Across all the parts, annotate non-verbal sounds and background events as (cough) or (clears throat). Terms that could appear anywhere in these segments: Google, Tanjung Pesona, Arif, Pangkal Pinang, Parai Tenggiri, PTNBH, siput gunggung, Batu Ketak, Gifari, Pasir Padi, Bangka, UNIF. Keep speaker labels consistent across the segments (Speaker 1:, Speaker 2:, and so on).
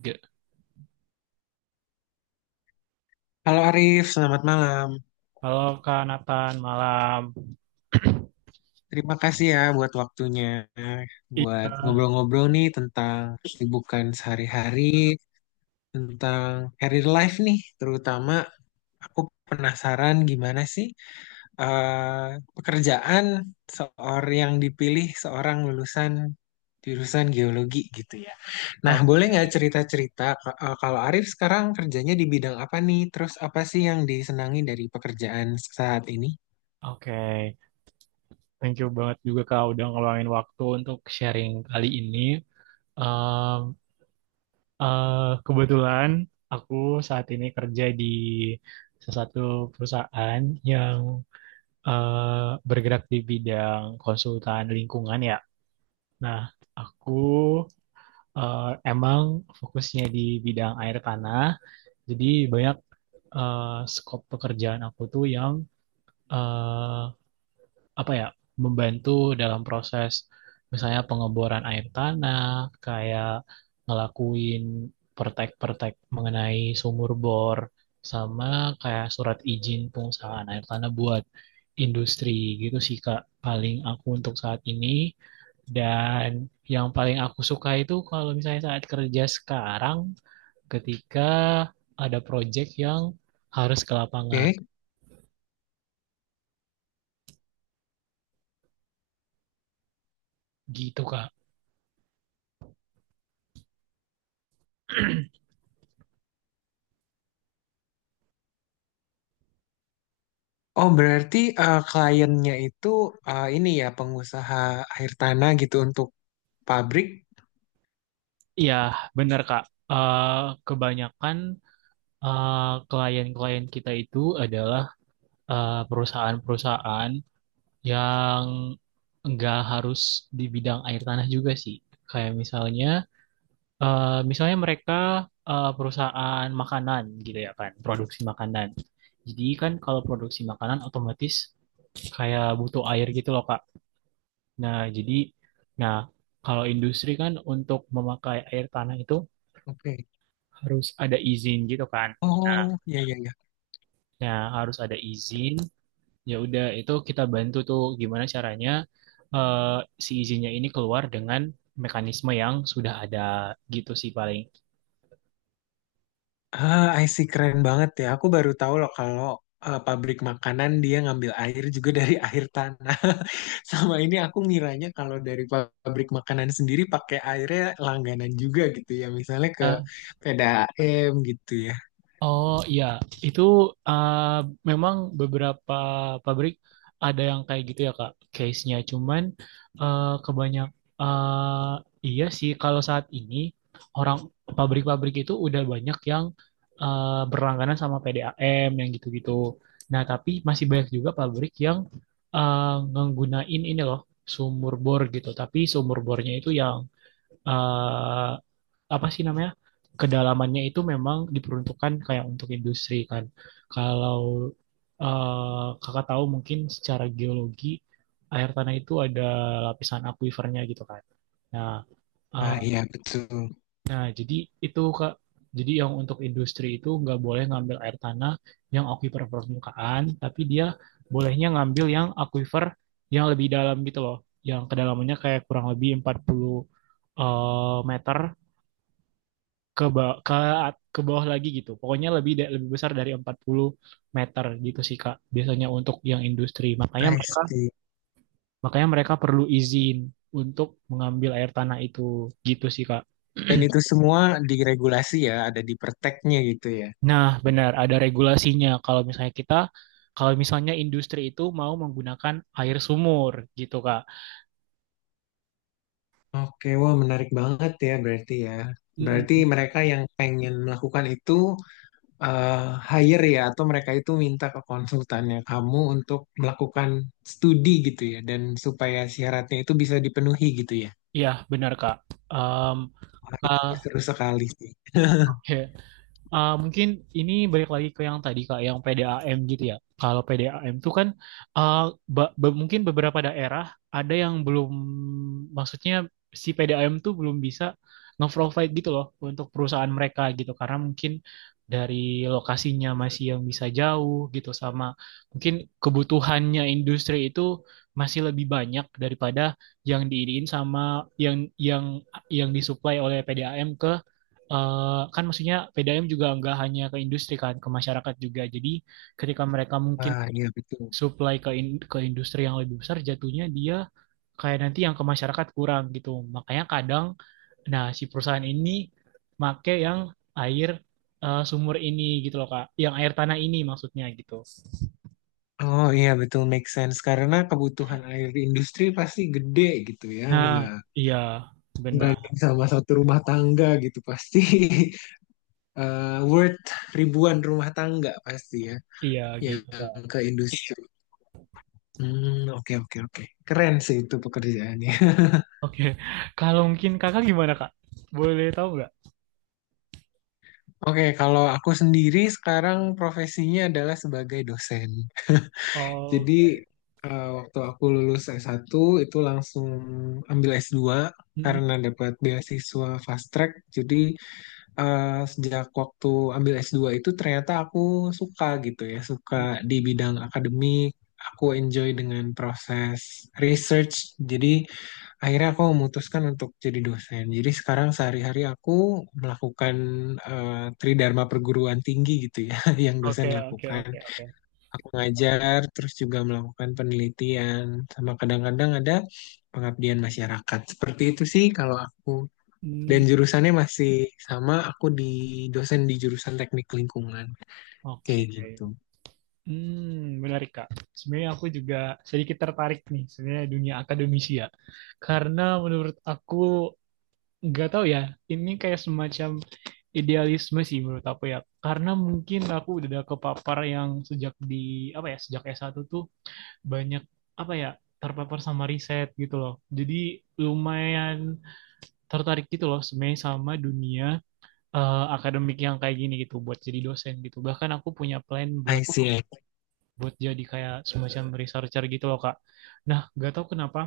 Speaker 1: Oke.
Speaker 2: Halo Arif, selamat malam.
Speaker 1: Halo Kak Nathan, malam. (clears throat)
Speaker 2: Terima kasih ya buat waktunya, buat
Speaker 1: Iya,
Speaker 2: ngobrol-ngobrol nih tentang kesibukan sehari-hari, tentang career life nih, terutama aku penasaran gimana sih pekerjaan seorang yang dipilih seorang lulusan jurusan geologi gitu ya. Nah,
Speaker 1: oke.
Speaker 2: boleh nggak cerita-cerita kalau Arif sekarang kerjanya di bidang apa nih? Terus apa sih yang disenangi dari pekerjaan saat ini?
Speaker 1: Oke. Thank you banget juga Kak udah ngeluangin waktu untuk sharing kali ini. Em, eh, kebetulan aku saat ini kerja di salah satu perusahaan yang bergerak di bidang konsultan lingkungan ya. Nah, aku eh, emang fokusnya di bidang air tanah, jadi banyak eh, skop pekerjaan aku tuh yang eh, apa ya membantu dalam proses misalnya pengeboran air tanah, kayak ngelakuin pertek-pertek mengenai sumur bor, sama kayak surat izin pengusahaan air tanah buat industri gitu sih Kak paling aku untuk saat ini, dan yang paling aku suka itu kalau misalnya saat kerja sekarang ketika ada project yang harus ke lapangan.
Speaker 2: Oke.
Speaker 1: Gitu, Kak.
Speaker 2: Oh, berarti kliennya itu eh, ini ya pengusaha air tanah gitu untuk pabrik.
Speaker 1: Iya, benar, Kak. Eh, kebanyakan klien-klien kita itu adalah perusahaan-perusahaan yang nggak harus di bidang air tanah juga sih. Kayak misalnya mereka perusahaan makanan gitu ya kan, produksi makanan. Jadi kan kalau produksi makanan otomatis kayak butuh air gitu loh, Kak. Nah, jadi, nah kalau industri kan untuk memakai air tanah itu
Speaker 2: Oke.
Speaker 1: harus ada izin gitu kan. Nah,
Speaker 2: Oh, ya ya ya.
Speaker 1: ya harus ada izin. Ya udah, itu kita bantu tuh gimana caranya eh, si izinnya ini keluar dengan mekanisme yang sudah ada gitu sih paling.
Speaker 2: Ah, I see, keren banget ya. Aku baru tahu loh kalau pabrik makanan dia ngambil air juga dari (laughs) air tanah. (laughs) Sama ini aku ngiranya kalau dari pabrik makanan sendiri pakai airnya langganan juga gitu ya. Misalnya ke
Speaker 1: Eh,
Speaker 2: P D A m gitu ya.
Speaker 1: Oh iya, itu uh, memang beberapa pabrik ada yang kayak gitu ya Kak, case-nya. Cuman kebanyak uh, iya sih kalau saat ini orang pabrik-pabrik itu udah banyak yang berlangganan sama PDAM yang gitu-gitu. Nah, tapi masih banyak juga pabrik yang ngenggunain ini loh, sumur bor gitu. Tapi sumur bornya itu yang eh, apa sih namanya, kedalamannya itu memang diperuntukkan kayak untuk industri kan. Kalau kakak tahu mungkin, secara geologi air tanah itu ada lapisan akuifernya gitu kan. Nah, eh,
Speaker 2: Ah, iya betul.
Speaker 1: nah, jadi itu Kak, jadi yang untuk industri itu nggak boleh ngambil air tanah yang akuifer permukaan, tapi dia bolehnya ngambil yang akuifer yang lebih dalam gitu loh, yang kedalamannya kayak kurang lebih 40 meter ke ba- ke bawah lagi gitu. Pokoknya lebih besar dari 40 meter gitu sih Kak. Biasanya untuk yang industri.
Speaker 2: I see.
Speaker 1: Makanya mereka perlu izin untuk mengambil air tanah itu gitu sih Kak.
Speaker 2: Dan itu
Speaker 1: (clears throat)
Speaker 2: semua diregulasi ya, ada di perteknya gitu ya.
Speaker 1: Nah, benar ada regulasinya kalau misalnya industri itu mau menggunakan air sumur gitu Kak.
Speaker 2: Oke, wah menarik banget ya. Berarti
Speaker 1: Mm-mm.
Speaker 2: mereka yang pengen melakukan itu eh, hire ya atau mereka itu minta ke konsultannya kamu untuk melakukan studi gitu ya dan supaya syaratnya itu bisa dipenuhi gitu ya.
Speaker 1: Iya, benar Kak. Em,
Speaker 2: Wah, itu
Speaker 1: Kak,
Speaker 2: seru sekali sih. (laughs)
Speaker 1: ya. Ah, mungkin ini balik lagi ke yang tadi Kak, yang PDAM gitu ya. Kalau PDAM tuh kan, ah, mungkin beberapa daerah ada yang belum, maksudnya si PDAM tuh belum bisa nge-provide gitu loh untuk perusahaan mereka gitu. Karena mungkin dari lokasinya masih yang bisa jauh gitu, sama mungkin kebutuhannya industri itu masih lebih banyak daripada yang diiriin sama yang yang disuplai oleh PDAM ke eh, kan maksudnya PDAM juga nggak hanya ke industri kan, ke masyarakat juga. Jadi ketika mereka mungkin
Speaker 2: Wah, iya betul.
Speaker 1: supply ke industri yang lebih besar, jatuhnya dia kayak nanti yang ke masyarakat kurang gitu. Makanya kadang, nah si perusahaan ini make yang air sumur ini gitu loh Kak, yang air tanah ini maksudnya gitu.
Speaker 2: Oh iya betul, make sense karena kebutuhan air industri pasti gede gitu ya,
Speaker 1: Nah,
Speaker 2: nggak
Speaker 1: iya benar,
Speaker 2: banding sama satu rumah tangga gitu pasti (laughs) worth ribuan rumah tangga pasti ya.
Speaker 1: iya
Speaker 2: Yang
Speaker 1: gitu Kak.
Speaker 2: ke industri. Hmm, oke oke oke. Keren sih itu pekerjaannya. (laughs)
Speaker 1: Oke, kalau mungkin Kakak gimana Kak? Boleh tahu nggak?
Speaker 2: Oke, kalau aku sendiri sekarang profesinya adalah sebagai dosen.
Speaker 1: Oh,
Speaker 2: Jadi
Speaker 1: oke.
Speaker 2: waktu aku lulus S1 itu langsung ambil S2
Speaker 1: Mm,
Speaker 2: karena dapat beasiswa fast track. Jadi sejak waktu ambil S2 itu ternyata aku suka gitu ya, suka
Speaker 1: mm.
Speaker 2: di bidang akademik. Aku enjoy dengan proses research. Jadi akhirnya aku memutuskan untuk jadi dosen. Jadi sekarang sehari-hari aku melakukan eh, tridharma perguruan tinggi gitu ya, (laughs) yang
Speaker 1: Oke,
Speaker 2: dosen
Speaker 1: oke, oke.
Speaker 2: lakukan.
Speaker 1: Oke.
Speaker 2: Aku ngajar, terus juga melakukan penelitian, sama kadang-kadang ada pengabdian masyarakat. Seperti itu sih kalau aku. Dan
Speaker 1: Hmm,
Speaker 2: jurusannya masih sama, aku di dosen di jurusan teknik lingkungan, kayak
Speaker 1: oke.
Speaker 2: gitu.
Speaker 1: Hmm, menarik Kak. Sebenarnya aku juga sedikit tertarik nih, sebenarnya dunia akademisi ya. Karena menurut aku, nggak tahu ya, ini kayak semacam idealisme sih menurut aku ya. Karena mungkin aku udah ada kepapar yang sejak di apa ya, sejak s satu tuh banyak apa ya, terpapar sama riset gitu loh. Jadi lumayan tertarik gitu loh sebenarnya sama dunia akademik yang kayak gini gitu buat jadi dosen gitu. Bahkan aku punya plan
Speaker 2: I
Speaker 1: buat
Speaker 2: see.
Speaker 1: buat jadi kayak semacam researcher gitu loh Kak. Nah, gak tahu kenapa,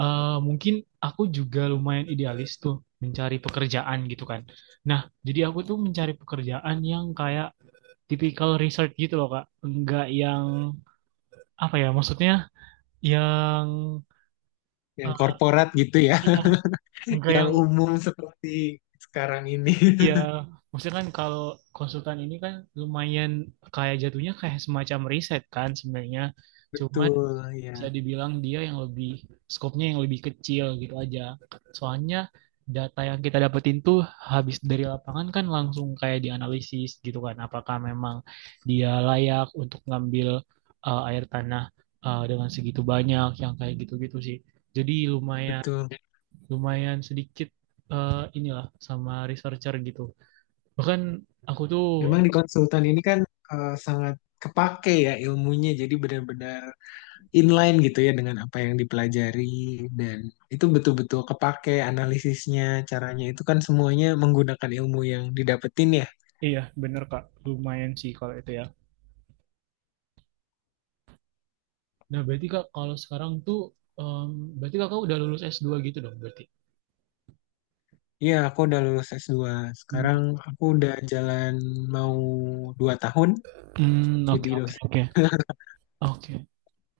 Speaker 1: mungkin aku juga lumayan idealis tuh mencari pekerjaan gitu kan. Nah, jadi aku tuh mencari pekerjaan yang kayak typical research gitu loh Kak. Enggak yang, apa ya, maksudnya yang,
Speaker 2: Yang
Speaker 1: eh,
Speaker 2: korporat gitu ya,
Speaker 1: iya,
Speaker 2: (laughs)
Speaker 1: enggak
Speaker 2: yang
Speaker 1: yang,
Speaker 2: umum seperti sekarang ini.
Speaker 1: iya maksudnya kan kalau konsultan ini kan lumayan kayak jatuhnya kayak semacam riset kan sebenarnya.
Speaker 2: (laughs)
Speaker 1: Cuman
Speaker 2: Betul, ya.
Speaker 1: bisa dibilang dia yang lebih skopnya yang lebih kecil gitu aja. Soalnya data yang kita dapetin tuh habis dari lapangan kan langsung kayak dianalisis gitu kan. Apakah memang dia layak untuk ngambil air tanah dengan segitu banyak yang kayak gitu-gitu sih. Jadi lumayan
Speaker 2: Betul.
Speaker 1: lumayan sedikit inilah sama researcher gitu. Bahkan aku tuh,
Speaker 2: Memang di konsultan ini kan sangat kepake ya ilmunya, jadi benar-benar inline gitu ya dengan apa yang dipelajari dan itu betul-betul kepake analisisnya, caranya itu kan semuanya menggunakan ilmu yang didapetin ya.
Speaker 1: iya bener Kak, lumayan sih kalau itu ya. Nah, berarti Kak, kalau sekarang tuh, em, berarti Kakak udah lulus s dua gitu dong, berarti.
Speaker 2: Iya, aku udah lulus S2.
Speaker 1: Hmm,
Speaker 2: Sekarang aku udah jalan mau 2 tahun
Speaker 1: hmm, oke,
Speaker 2: jadi
Speaker 1: oke,
Speaker 2: dosen.
Speaker 1: oke.
Speaker 2: (laughs)
Speaker 1: Oke.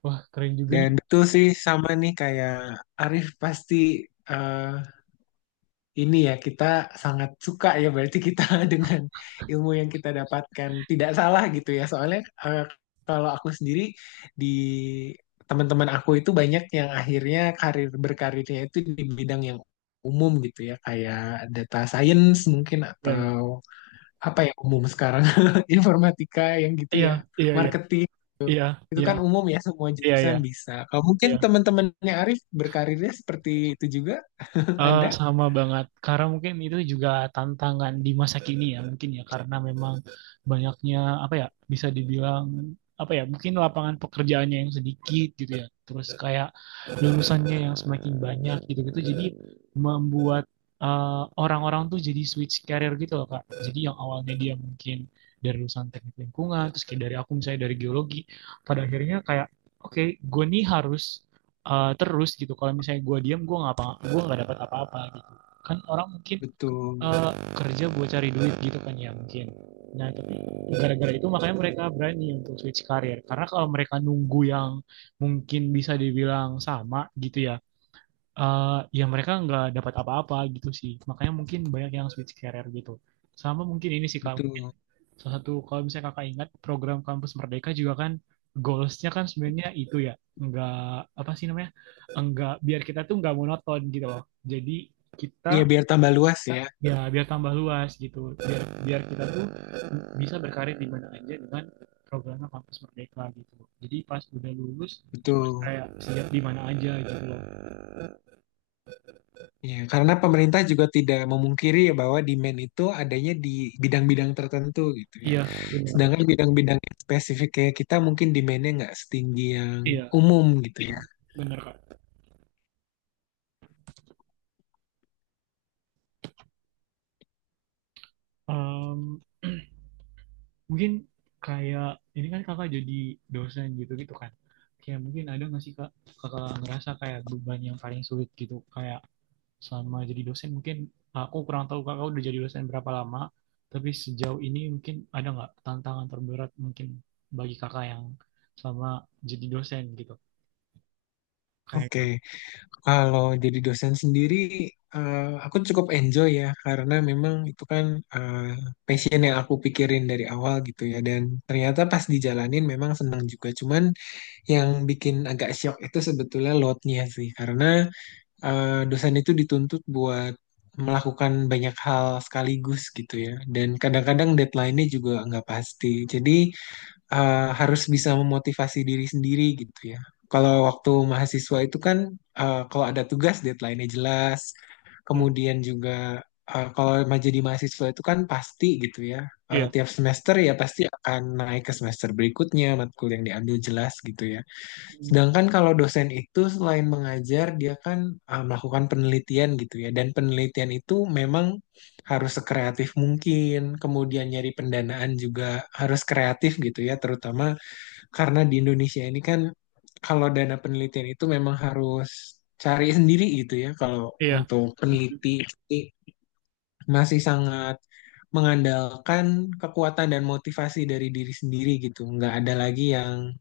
Speaker 1: Wah, keren juga
Speaker 2: Dan
Speaker 1: nih.
Speaker 2: betul sih, sama nih kayak Arif pasti eh, ini ya kita sangat suka ya berarti kita (laughs) dengan ilmu yang kita dapatkan tidak salah gitu ya soalnya eh, kalau aku sendiri di teman-teman aku itu banyak yang akhirnya karir berkarirnya itu di bidang yang umum gitu ya kayak data science mungkin
Speaker 1: Iya, iya.
Speaker 2: atau apa ya umum sekarang, (laughs) informatika yang gitu
Speaker 1: Iya,
Speaker 2: ya,
Speaker 1: iya, iya.
Speaker 2: marketing,
Speaker 1: Iya,
Speaker 2: itu
Speaker 1: iya.
Speaker 2: kan umum ya semua
Speaker 1: Iya, iya.
Speaker 2: jurusan bisa, kalau mungkin
Speaker 1: Iya.
Speaker 2: teman-temannya Arif berkarirnya seperti itu juga. (laughs)
Speaker 1: Eh,
Speaker 2: Ada
Speaker 1: sama banget. Karena mungkin itu juga tantangan di masa kini ya mungkin ya, karena memang banyaknya apa ya, bisa dibilang apa ya, mungkin lapangan pekerjaannya yang sedikit gitu ya. Terus kayak lulusannya yang semakin banyak gitu-gitu. Jadi membuat orang-orang tuh jadi switch career gitu loh Kak. Jadi yang awalnya dia mungkin dari lulusan teknik lingkungan, terus kayak dari aku misalnya dari geologi, pada akhirnya kayak oke gue nih harus terus gitu. Kalau misalnya gue diam, gue nggak apa, gue nggak dapat apa-apa gitu. Kan orang mungkin
Speaker 2: betul.
Speaker 1: eh, kerja buat cari duit gitu kan ya mungkin. Nah tapi gara-gara itu makanya mereka berani untuk switch karir. Karena kalau mereka nunggu yang mungkin bisa dibilang sama gitu ya, ya mereka nggak dapat apa-apa gitu sih. Makanya mungkin banyak yang switch karir gitu. Sama mungkin ini sih Kak,
Speaker 2: Betul.
Speaker 1: salah satu, kalau misalnya kakak ingat program Kampus Merdeka juga kan, goalsnya kan sebenarnya itu ya, enggak apa sih namanya, enggak biar kita tuh enggak monoton gitu loh, jadi kita
Speaker 2: Iya biar tambah luas ya,
Speaker 1: ya biar tambah luas gitu, biar biar kita tuh bisa berkarir di mana aja dengan programnya Kampus Merdeka gitu, jadi pas udah lulus
Speaker 2: betul.
Speaker 1: kayak siap di mana aja gitu loh.
Speaker 2: Iya, karena pemerintah juga tidak memungkiri ya bahwa demand itu adanya di bidang-bidang tertentu gitu ya.
Speaker 1: Iya benar,
Speaker 2: Sedangkan bidang-bidang yang spesifik kayak kita mungkin demandnya nggak setinggi yang
Speaker 1: iya
Speaker 2: umum gitu ya.
Speaker 1: benar Kak. Em, (clears throat) Mungkin kayak ini kan, kakak jadi dosen gitu gitu kan, kayak mungkin ada nggak sih Kak, kakak ngerasa kayak beban yang paling sulit gitu, kayak selama jadi dosen. Mungkin aku kurang tahu kakak udah jadi dosen berapa lama, tapi sejauh ini mungkin ada nggak tantangan terberat mungkin bagi kakak yang selama jadi dosen gitu kayak.
Speaker 2: Oke, kalau jadi dosen sendiri, aku cukup enjoy ya karena memang itu kan eh, passion yang aku pikirin dari awal gitu ya. Dan ternyata pas dijalanin memang senang juga. Cuman yang bikin agak shock itu sebetulnya loadnya sih karena dosen itu dituntut buat melakukan banyak hal sekaligus gitu ya. Dan kadang-kadang deadline-nya juga nggak pasti. Jadi harus bisa memotivasi diri sendiri gitu ya. Kalau waktu mahasiswa itu kan kalau ada tugas deadline-nya jelas.
Speaker 1: Hmm,
Speaker 2: Kemudian juga jadi mahasiswa itu kan pasti gitu ya.
Speaker 1: iya.
Speaker 2: Tiap semester ya pasti akan naik ke semester berikutnya, matkul yang diambil jelas gitu ya.
Speaker 1: Hmm,
Speaker 2: Sedangkan kalau dosen itu selain mengajar, dia kan melakukan penelitian gitu ya. Dan penelitian itu memang harus sekreatif mungkin. Kemudian nyari pendanaan juga harus kreatif gitu ya. Terutama karena di Indonesia ini kan kalau dana penelitian itu memang harus cari sendiri gitu ya. Kalau
Speaker 1: iya.
Speaker 2: untuk
Speaker 1: Hmm,
Speaker 2: peneliti ini masih sangat mengandalkan kekuatan dan motivasi dari diri sendiri gitu.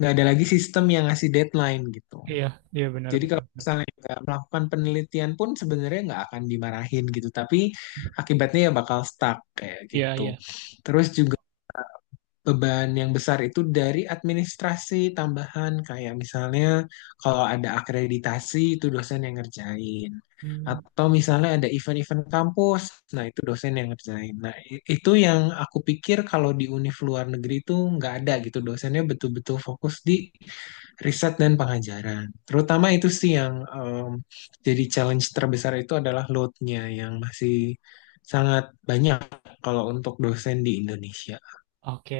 Speaker 2: Nggak ada lagi sistem yang ngasih deadline gitu.
Speaker 1: iya, iya, benar,
Speaker 2: Jadi
Speaker 1: benar,
Speaker 2: kalau
Speaker 1: benar.
Speaker 2: misalnya nggak melakukan penelitian pun sebenarnya nggak akan dimarahin gitu, tapi akibatnya ya bakal stuck kayak
Speaker 1: Iya, iya.
Speaker 2: gitu. Terus juga beban yang besar itu dari administrasi tambahan kayak misalnya kalau ada akreditasi itu dosen yang ngerjain.
Speaker 1: Hmm,
Speaker 2: Atau misalnya ada event-event kampus, nah itu dosen yang ngerjain. Itu yang aku pikir kalau di univ luar negeri itu nggak ada gitu, dosennya betul-betul fokus di riset dan pengajaran. Terutama itu sih yang jadi challenge terbesar itu adalah load-nya yang masih sangat banyak kalau untuk dosen di Indonesia.
Speaker 1: oke.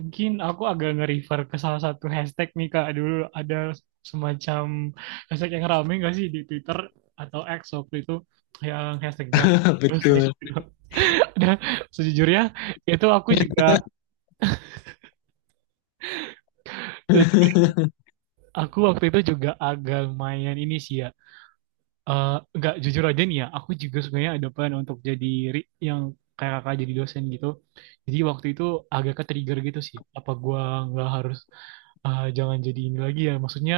Speaker 1: Mungkin aku agak nge-refer ke salah satu hashtag nih Kak. Dulu ada semacam hashtag yang rame gak sih di Twitter atau X waktu itu, yang hashtag jam.
Speaker 2: (laughs)
Speaker 1: Terus saya
Speaker 2: Betul.
Speaker 1: juga- (laughs) Dan sejujurnya itu aku juga,
Speaker 2: (laughs)
Speaker 1: aku waktu itu juga agak lumayan ini sih ya. Eh, nggak, jujur aja nih ya, aku juga sebenarnya ada plan untuk jadi yang kayak kakak jadi dosen gitu. Jadi waktu itu agak ke trigger gitu sih. Apa gua nggak harus, jangan jadi ini lagi ya. Maksudnya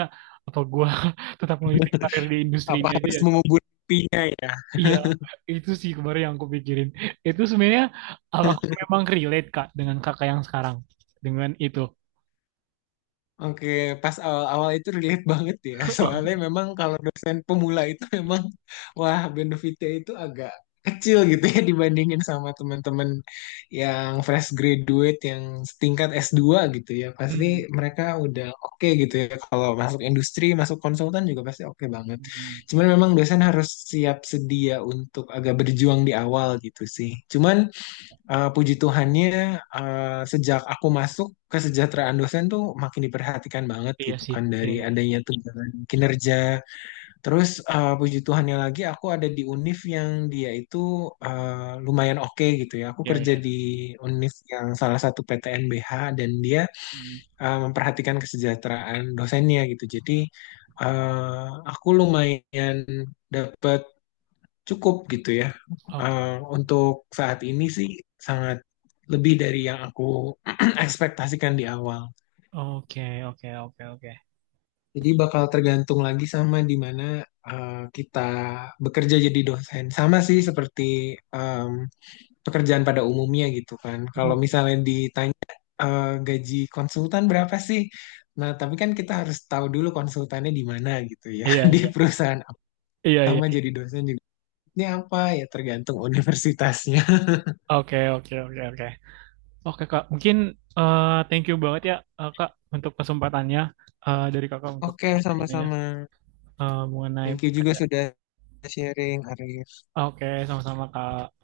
Speaker 1: apa gua (laughs) tetap melanjutkan karir di industri
Speaker 2: Apa
Speaker 1: ini aja
Speaker 2: harus
Speaker 1: ya?
Speaker 2: mengubur pipinya ya?
Speaker 1: Iya, itu sih kemarin yang aku pikirin. Itu sebenarnya apakah memang relate Kak dengan kakak yang sekarang? Dengan itu.
Speaker 2: Oke, pas awal-awal itu relate banget ya. (laughs) Soalnya
Speaker 1: (laughs)
Speaker 2: memang kalau dosen pemula itu memang wah benefitnya itu agak kecil gitu ya (laughs) dibandingin sama teman-teman yang fresh graduate yang setingkat S2 gitu ya.
Speaker 1: Hmm.
Speaker 2: Pasti mereka udah oke gitu ya. Kalau masuk industri, masuk konsultan juga pasti oke banget.
Speaker 1: Hmm.
Speaker 2: Cuman memang dosen harus siap sedia untuk agak berjuang di awal gitu sih. Cuman puji Tuhannya, sejak aku masuk kesejahteraan dosen tuh makin diperhatikan banget
Speaker 1: Iya
Speaker 2: gitu
Speaker 1: sih.
Speaker 2: kan
Speaker 1: Iya,
Speaker 2: dari
Speaker 1: iya.
Speaker 2: adanya tunjangan kinerja. Terus puji Tuhannya lagi aku ada di UNIF yang dia itu lumayan oke gitu ya. Aku
Speaker 1: Iya,
Speaker 2: kerja
Speaker 1: iya.
Speaker 2: di UNIF yang salah satu PTNBH dan dia
Speaker 1: Hmm.
Speaker 2: memperhatikan kesejahteraan dosennya gitu. Jadi eh, aku lumayan dapat cukup gitu ya.
Speaker 1: Oke.
Speaker 2: Eh, untuk saat ini sih sangat lebih dari yang aku (clears throat) ekspektasikan di awal.
Speaker 1: Oke, oke, oke, oke.
Speaker 2: Jadi bakal tergantung lagi sama di mana kita bekerja jadi dosen. Sama sih seperti em, pekerjaan pada umumnya gitu kan. Kalau
Speaker 1: Hmm.
Speaker 2: misalnya ditanya gaji konsultan berapa sih? Nah, tapi kan kita harus tahu dulu konsultannya di mana gitu ya.
Speaker 1: Iya,
Speaker 2: (laughs) Di
Speaker 1: iya.
Speaker 2: perusahaan apa,
Speaker 1: Iya, iya.
Speaker 2: sama jadi dosen juga. Ini apa ya tergantung (laughs) universitasnya.
Speaker 1: Oke, oke, oke, oke. Oke, Kak. Mungkin thank you banget ya, Kak, untuk kesempatannya, dari Kakak untuk
Speaker 2: Oke,
Speaker 1: ngobrolnya.
Speaker 2: sama-sama.
Speaker 1: eh, mengenai
Speaker 2: Thank you juga
Speaker 1: pekerja-
Speaker 2: sudah sharing, Arif.
Speaker 1: Oke, sama-sama Kak.